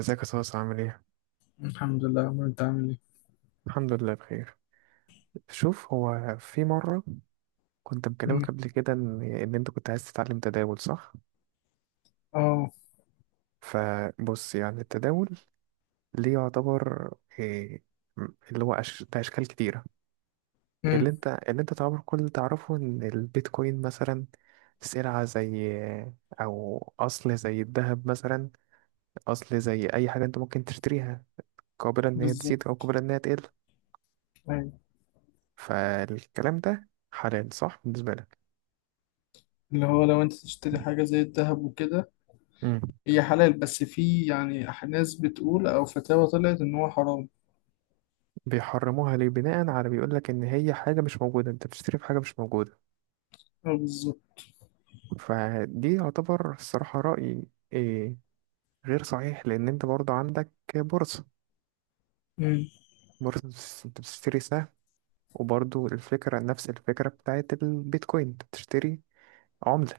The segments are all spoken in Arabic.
ازيك يا صوص؟ عامل ايه؟ الحمد لله يا عمرو، انت عامل ايه؟ الحمد لله بخير. شوف، هو في مرة كنت مكلمك مم. قبل كده ان انت كنت عايز تتعلم تداول، صح؟ اه. فبص، يعني التداول ليه يعتبر إيه، م- اللي هو ده اشكال كتيرة. مم. اللي انت تعتبر كل اللي تعرفه ان البيتكوين مثلا سلعة، زي او اصل زي الذهب مثلا، اصل زي اي حاجة انت ممكن تشتريها، قابلة ان هي بالظبط. تزيد او قابلة ان هي تقل. ايوه، فالكلام ده حلال صح بالنسبة اللي هو لو انت تشتري حاجه زي الذهب وكده لك؟ هي حلال، بس في يعني ناس بتقول او فتاوى طلعت ان هو حرام. بيحرموها ليه؟ بناء على بيقول لك ان هي حاجه مش موجوده، انت بتشتري في حاجه مش موجوده. اه، بالظبط. فدي يعتبر الصراحه رايي إيه، غير صحيح، لان انت برضو عندك بورصه. مم. بورصه انت بتشتري سهم، وبرضو الفكره نفس الفكره بتاعت البيتكوين، انت بتشتري عمله.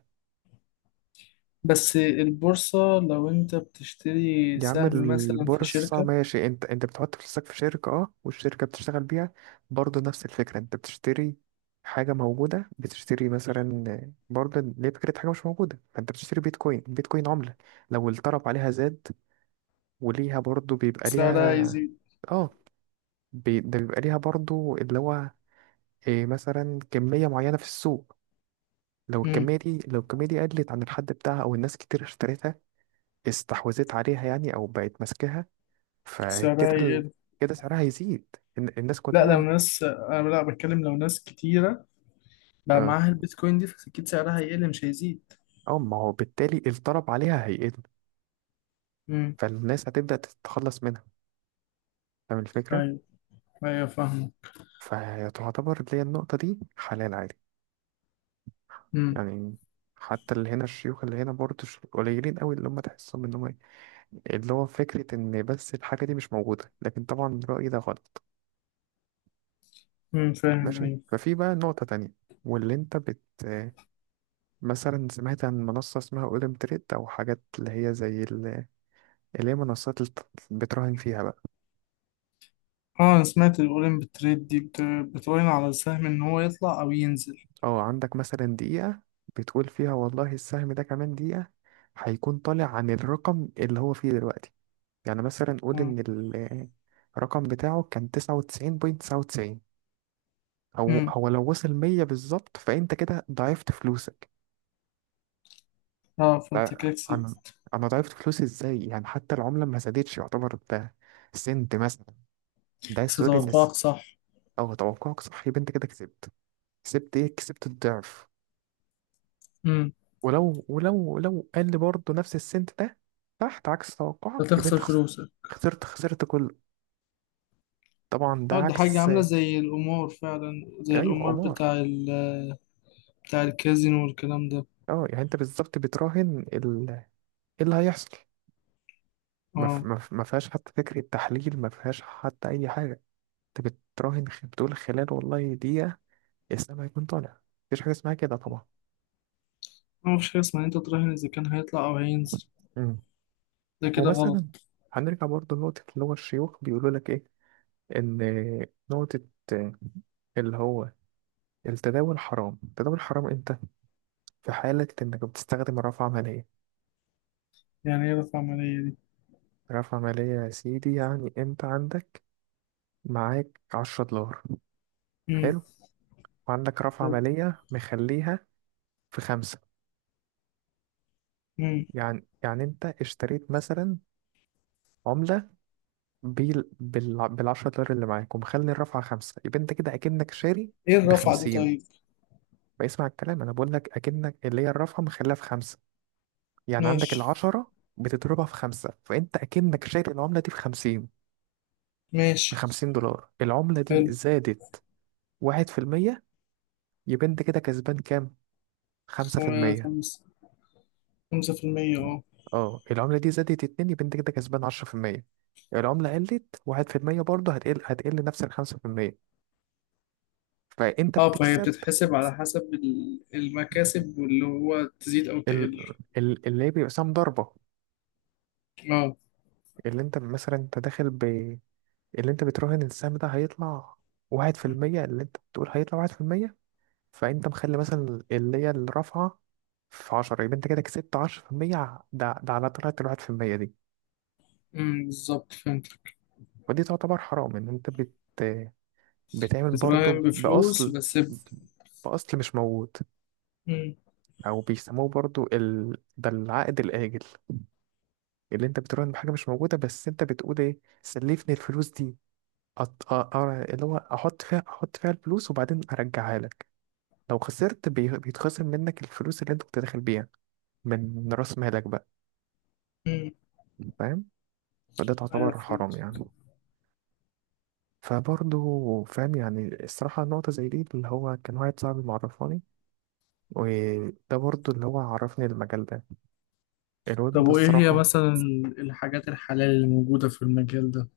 بس البورصه لو انت بتشتري يا عم سهم مثلا في البورصة شركه ماشي، انت بتحط فلوسك في شركة اه، والشركة بتشتغل بيها، برضه نفس الفكرة، انت بتشتري حاجة موجودة، بتشتري مثلا برضه ليه فكرة حاجة مش موجودة. فانت بتشتري بيتكوين، بيتكوين عملة، لو الطلب عليها زاد وليها برضه بيبقى سعرها ليها. يزيد. اه، ده بيبقى ليها برضه اللي هو إيه، مثلا كمية معينة في السوق. لو مم. الكمية دي، لو الكمية دي قلت عن الحد بتاعها أو الناس كتير اشتريتها، استحوذت عليها يعني أو بقت ماسكاها، سعرها فكده ال... يقل. كده سعرها هيزيد. الناس لا، لو كلها ناس انا لا بتكلم لو ناس كتيره بقى اه. معاها البيتكوين دي فاكيد سعرها هيقل، مش هيزيد. اه، ما هو بالتالي الطلب عليها هيقل، مم. فالناس هتبدأ تتخلص منها. فاهم الفكرة؟ ايوه. ايوه، فاهمه. فتعتبر اللي هي النقطة دي حلال عادي مم. يعني. حتى اللي هنا، الشيوخ اللي هنا برضه قليلين قوي اللي هم تحسهم ان هم إيه، اللي هو فكرة ان بس الحاجة دي مش موجودة. لكن طبعا رأيي ده غلط. مم. فاهم، ماشي، ايوه. ففي بقى نقطة تانية. واللي انت بت مثلا سمعت عن منصة اسمها اولم تريد او حاجات اللي هي زي، اللي هي منصات بتراهن فيها بقى. اه، انا سمعت الاولين بتريد دي بتراهن على السهم ان هو يطلع او ينزل. اه، عندك مثلا دقيقة بتقول فيها والله السهم ده كمان دقيقة هيكون طالع عن الرقم اللي هو فيه دلوقتي. يعني مثلا قول مم. إن الرقم بتاعه كان 99 بوينت 99، أو مم. هو لو وصل 100 بالظبط، فأنت كده ضعفت فلوسك. اه، فانت ده كده أنا كسبت. أنا ضعفت فلوسي إزاي يعني، حتى العملة ما زادتش؟ يعتبر ده سنت مثلا. ده عايز كسبت تقول إن توقعك صح. أه، توقعك صح يبقى أنت كده كسبت. كسبت إيه؟ كسبت الضعف. امم. ولو لو قال لي برضه نفس السنت ده تحت عكس توقعك يبقى انت هتخسر فلوسك. خسرت، خسرت كله طبعا، ده اه، دي حاجة عكس. عاملة زي القمار فعلا، زي ايوه، القمار عمار. بتاع الكازينو والكلام ده. اه يعني انت بالظبط بتراهن ايه اللي هيحصل. اه، ما فيهاش حتى فكرة تحليل، ما فيهاش حتى اي حاجة. انت بتراهن، بتقول خلال والله دقيقة الاسلام هيكون طالع. مفيش حاجة اسمها كده طبعا. ما مفيش حاجة اسمها إن انت تراهن اذا كان هيطلع او هينزل، امم، ده كده غلط. ومثلا هنرجع برضه لنقطة اللي هو الشيوخ بيقولوا لك ايه، ان نقطة اللي هو التداول حرام. التداول حرام امتى؟ في حالة انك بتستخدم رافعة مالية. يعني ايه رفع عملية دي؟ رافعة مالية يا سيدي يعني انت عندك، معاك 10 دولار، امم. حلو، وعندك رافعة مالية مخليها في خمسة. امم. يعني انت اشتريت مثلا عملة بال10 دولار اللي معاك ومخلي الرافعة خمسة، يبقى انت كده اكنك شاري ايه الرفعة دي بخمسين. طيب؟ بيسمع الكلام، انا بقول لك اكنك اللي هي الرافعة مخليها في خمسة، يعني عندك ماشي. العشرة بتضربها في خمسة، فانت اكنك شاري العملة دي بخمسين. ماشي. ب50 دولار، العملة حلو. دي زادت 1%، يبقى انت كده كسبان كام؟ خمسة في المية خمسة. 5%، اه. اه، العملة دي زادت اتنين، يبقى انت كده كسبان 10%. العملة قلت 1%، برضه هتقل، هتقل نفس ال5%، فانت اه، فهي بتكسب. بتتحسب على حسب المكاسب واللي هو تزيد او ال... تقل. اللي هي بيبقى سهم ضربة. اه. اللي انت مثلا انت داخل ب اللي انت بتراهن السهم ده هيطلع 1%، اللي انت بتقول هيطلع 1%، فانت مخلي مثلا اللي هي الرافعه في 10، يبقى انت كده كسبت 10%، ده على طلعت ال1% دي. امم، بالظبط فهمت. ودي تعتبر حرام، ان انت بتعمل بتراهن برضو بفلوس، باصل، بس باصل مش موجود. امم. او بيسموه برضو ده العقد الاجل، اللي انت بتراهن بحاجه مش موجوده. بس انت بتقول ايه، سلفني الفلوس دي، اللي هو احط فيها الفلوس وبعدين ارجعها لك. لو خسرت بيتخصم منك الفلوس اللي انت كنت داخل بيها من راس مالك بقى. امم. فاهم؟ فده ايوه، تعتبر حرام فهمت. يعني. فبرضه فاهم، يعني الصراحة نقطة زي دي اللي هو كان واحد صاحبي معرفاني، وده برضه اللي هو عرفني المجال ده، طب الواد ده وايه هي الصراحة. مثلا الحاجات الحلال اللي موجودة في المجال ده؟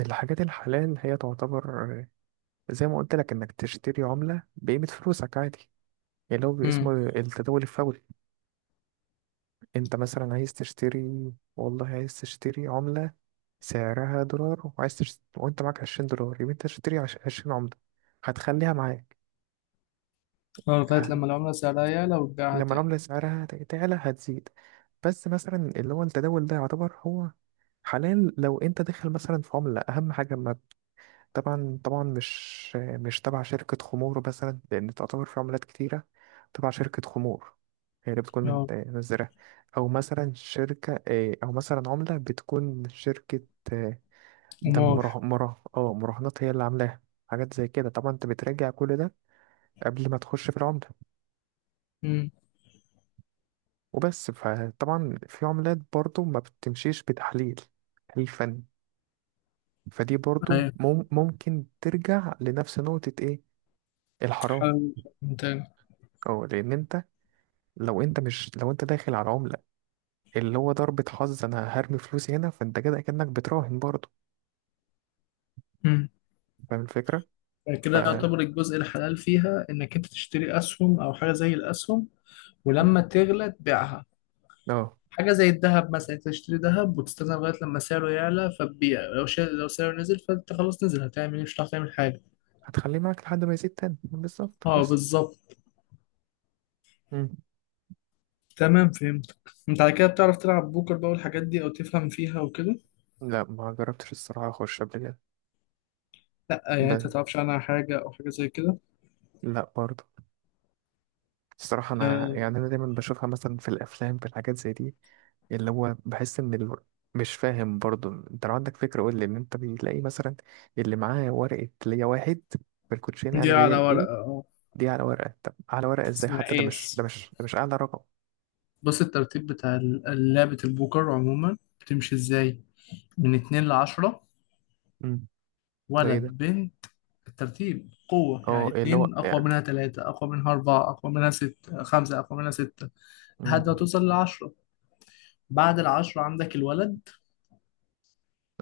الحاجات الحلال هي تعتبر زي ما قلت لك، انك تشتري عملة بقيمة فلوسك عادي، اللي هو امم. اسمه التداول الفوري. انت مثلا عايز تشتري والله عايز تشتري عملة سعرها دولار وعايز وانت معاك 20 دولار يبقى انت تشتري 20 عملة، هتخليها معاك اه، لغاية لما العملة سعرها يعلى وتبيعها لما تاني. العملة سعرها تعلى هتزيد. بس مثلا اللي هو التداول ده يعتبر هو حلال لو انت داخل مثلا في عملة، اهم حاجة ما، طبعا طبعا مش تبع شركة خمور مثلا، لان تعتبر في عملات كتيرة تبع شركة خمور هي اللي بتكون اه. منزلة، او مثلا شركة اه، او مثلا عملة بتكون شركة اه، ده مراه قمار. مراه اه مراهنات هي اللي عاملاها. حاجات زي كده طبعا انت بتراجع كل ده قبل ما تخش في العملة امم. وبس. فطبعا في عملات برضو ما بتمشيش بتحليل، تحليل فني، فدي برضو ايوه. ممكن ترجع لنفس نقطة ايه، الحرام. حلال تاني. او لان انت، لو انت مش، لو انت داخل على عملة اللي هو ضربة حظ، انا هرمي فلوسي هنا، فانت كده كأنك بتراهن برضو. امم. فاهم الفكرة؟ ف كده يعتبر الجزء الحلال فيها انك انت تشتري اسهم او حاجة زي الاسهم ولما تغلى تبيعها، اه، حاجة زي الذهب مثلا. أنت تشتري ذهب وتستنى لغاية لما سعره يعلى فتبيع، لو سعره نزل فأنت خلاص نزل، هتعمل إيه؟ مش هتعرف تعمل حاجة. هتخليه معاك لحد ما يزيد تاني بالظبط أه، بس. بالظبط. مم. تمام، فهمت. أنت على كده بتعرف تلعب بوكر بقى والحاجات دي، أو تفهم فيها وكده؟ لا، ما جربتش الصراحة اخش قبل كده. لأ، يعني أنت بس متعرفش عنها حاجة أو حاجة زي كده؟ لا برضو، الصراحة أنا يعني آه. أنا دايما بشوفها مثلا في الأفلام، في الحاجات زي دي، اللي هو بحس ان مش فاهم برضو. انت لو عندك فكرة قول لي، ان انت بتلاقي مثلا اللي معاه ورقة ليا واحد في الكوتشين، يعني دي اللي هي على ورقة، الايه، أه. دي على ورقة؟ طب على ورقة ازاي؟ اسمها حتى ده مش ده إيس. مش ده مش اعلى رقم. بص، الترتيب بتاع لعبة البوكر عموما بتمشي إزاي؟ من اتنين لعشرة، امم، ده ايه ولد، ده؟ بنت. الترتيب قوة، يعني: اه، إيه اللي هو اتنين أقوى يعني. منها تلاتة، أقوى منها أربعة، أقوى منها خمسة، أقوى منها ستة، لحد ما امم، توصل للعشرة. بعد العشرة عندك الولد.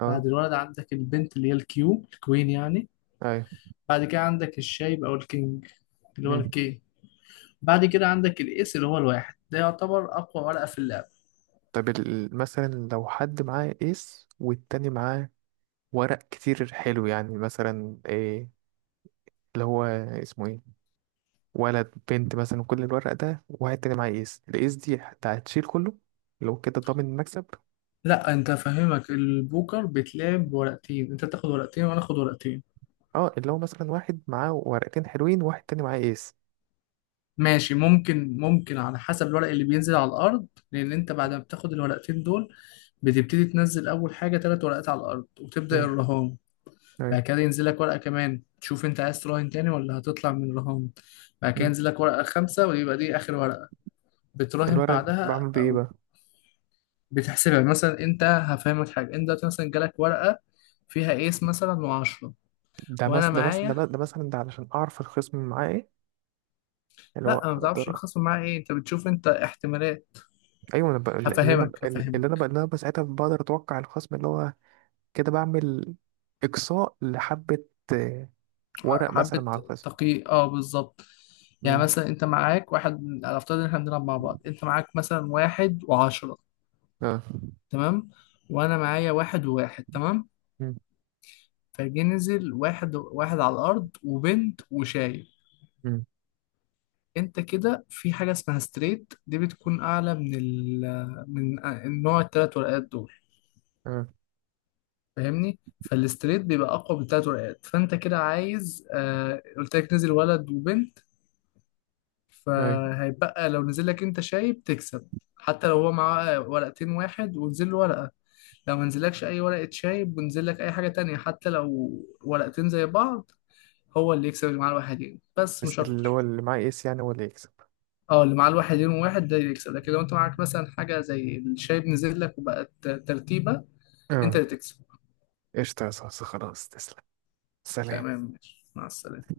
اه، بعد الولد عندك البنت، اللي هي الكيو، الكوين يعني. ايوه، بعد كده عندك الشايب أو الكينج، اللي هو امم. الكي. بعد كده عندك الإيس، اللي هو الواحد، ده يعتبر أقوى ورقة في اللعبة. طب مثلا لو حد معاه ايس والتاني معاه ورق كتير حلو يعني، مثلا ايه اللي هو اسمه ايه، ولد بنت مثلا كل الورق ده، وواحد تاني معاه ايس، الايس دي حتى هتشيل كله. لو كده ضامن المكسب. لا، أنت فاهمك، البوكر بتلعب بورقتين. أنت تاخد ورقتين وأنا آخد ورقتين. اه، اللي هو مثلا واحد معاه ورقتين حلوين وواحد تاني معاه ايس. ماشي، ممكن ممكن على حسب الورق اللي بينزل على الأرض، لأن أنت بعد ما بتاخد الورقتين دول بتبتدي تنزل اول حاجه ثلاث ورقات على الارض وتبدا مم. الرهان. بعد أيوة. كده ينزل لك ورقه كمان، تشوف انت عايز تراهن تاني ولا هتطلع من الرهان. بعد كده مم. ينزل لك ورقه خمسه ويبقى دي اخر ورقه بتراهن الورق ده بعدها، بعمل بيه ايه او بقى؟ بتحسبها. مثلا، انت هفهمك حاجه: انت دلوقتي مثلا جالك ورقه فيها ايس مثلا وعشرة، وانا معايا. ده مثلا ده علشان اعرف الخصم اللي معاه ايه، اللي هو لا، ما بتعرفش اقدر. الخصم معاه ايه، انت بتشوف انت احتمالات. ايوه، انا ب... اللي انا ب... هفهمك اللي انا هفهمك. ب... اللي انا ساعتها بقدر اتوقع الخصم اللي هو كده، بعمل اقصاء لحبة آه، ورق مثلا حبة مع الخصم. تقي، اه بالظبط. يعني مم. مثلا انت معاك واحد، على افترض ان احنا بنلعب مع بعض، انت معاك مثلا واحد وعشرة. اه. تمام. وانا معايا واحد وواحد. تمام. مم. فجي نزل واحد واحد على الارض وبنت وشايب. مم. انت كده في حاجة اسمها ستريت، دي بتكون اعلى من من النوع التلات ورقات دول، اه. فاهمني؟ فالستريت بيبقى اقوى من التلات ورقات. فانت كده عايز، آه قلت لك نزل ولد وبنت، أيوة. فهيبقى لو نزل لك انت شايب تكسب، حتى لو هو معاه ورقتين واحد ونزل له ورقة، لو منزلكش اي ورقة شايب ونزل لك اي حاجة تانية حتى لو ورقتين زي بعض هو اللي يكسب، اللي معاه الواحدين، بس بس مش اللي اكتر. هو اللي معاه ايس يعني هو اللي يكسب. اه، اللي معاه الواحدين وواحد ده اللي يكسب، لكن لو انت معاك مثلا حاجة زي الشايب نزل لك وبقت ترتيبة انت اه، اللي تكسب. قشطة يا صاصة، خلاص تسلم، سلام. تمام، ماشي، مع السلامة.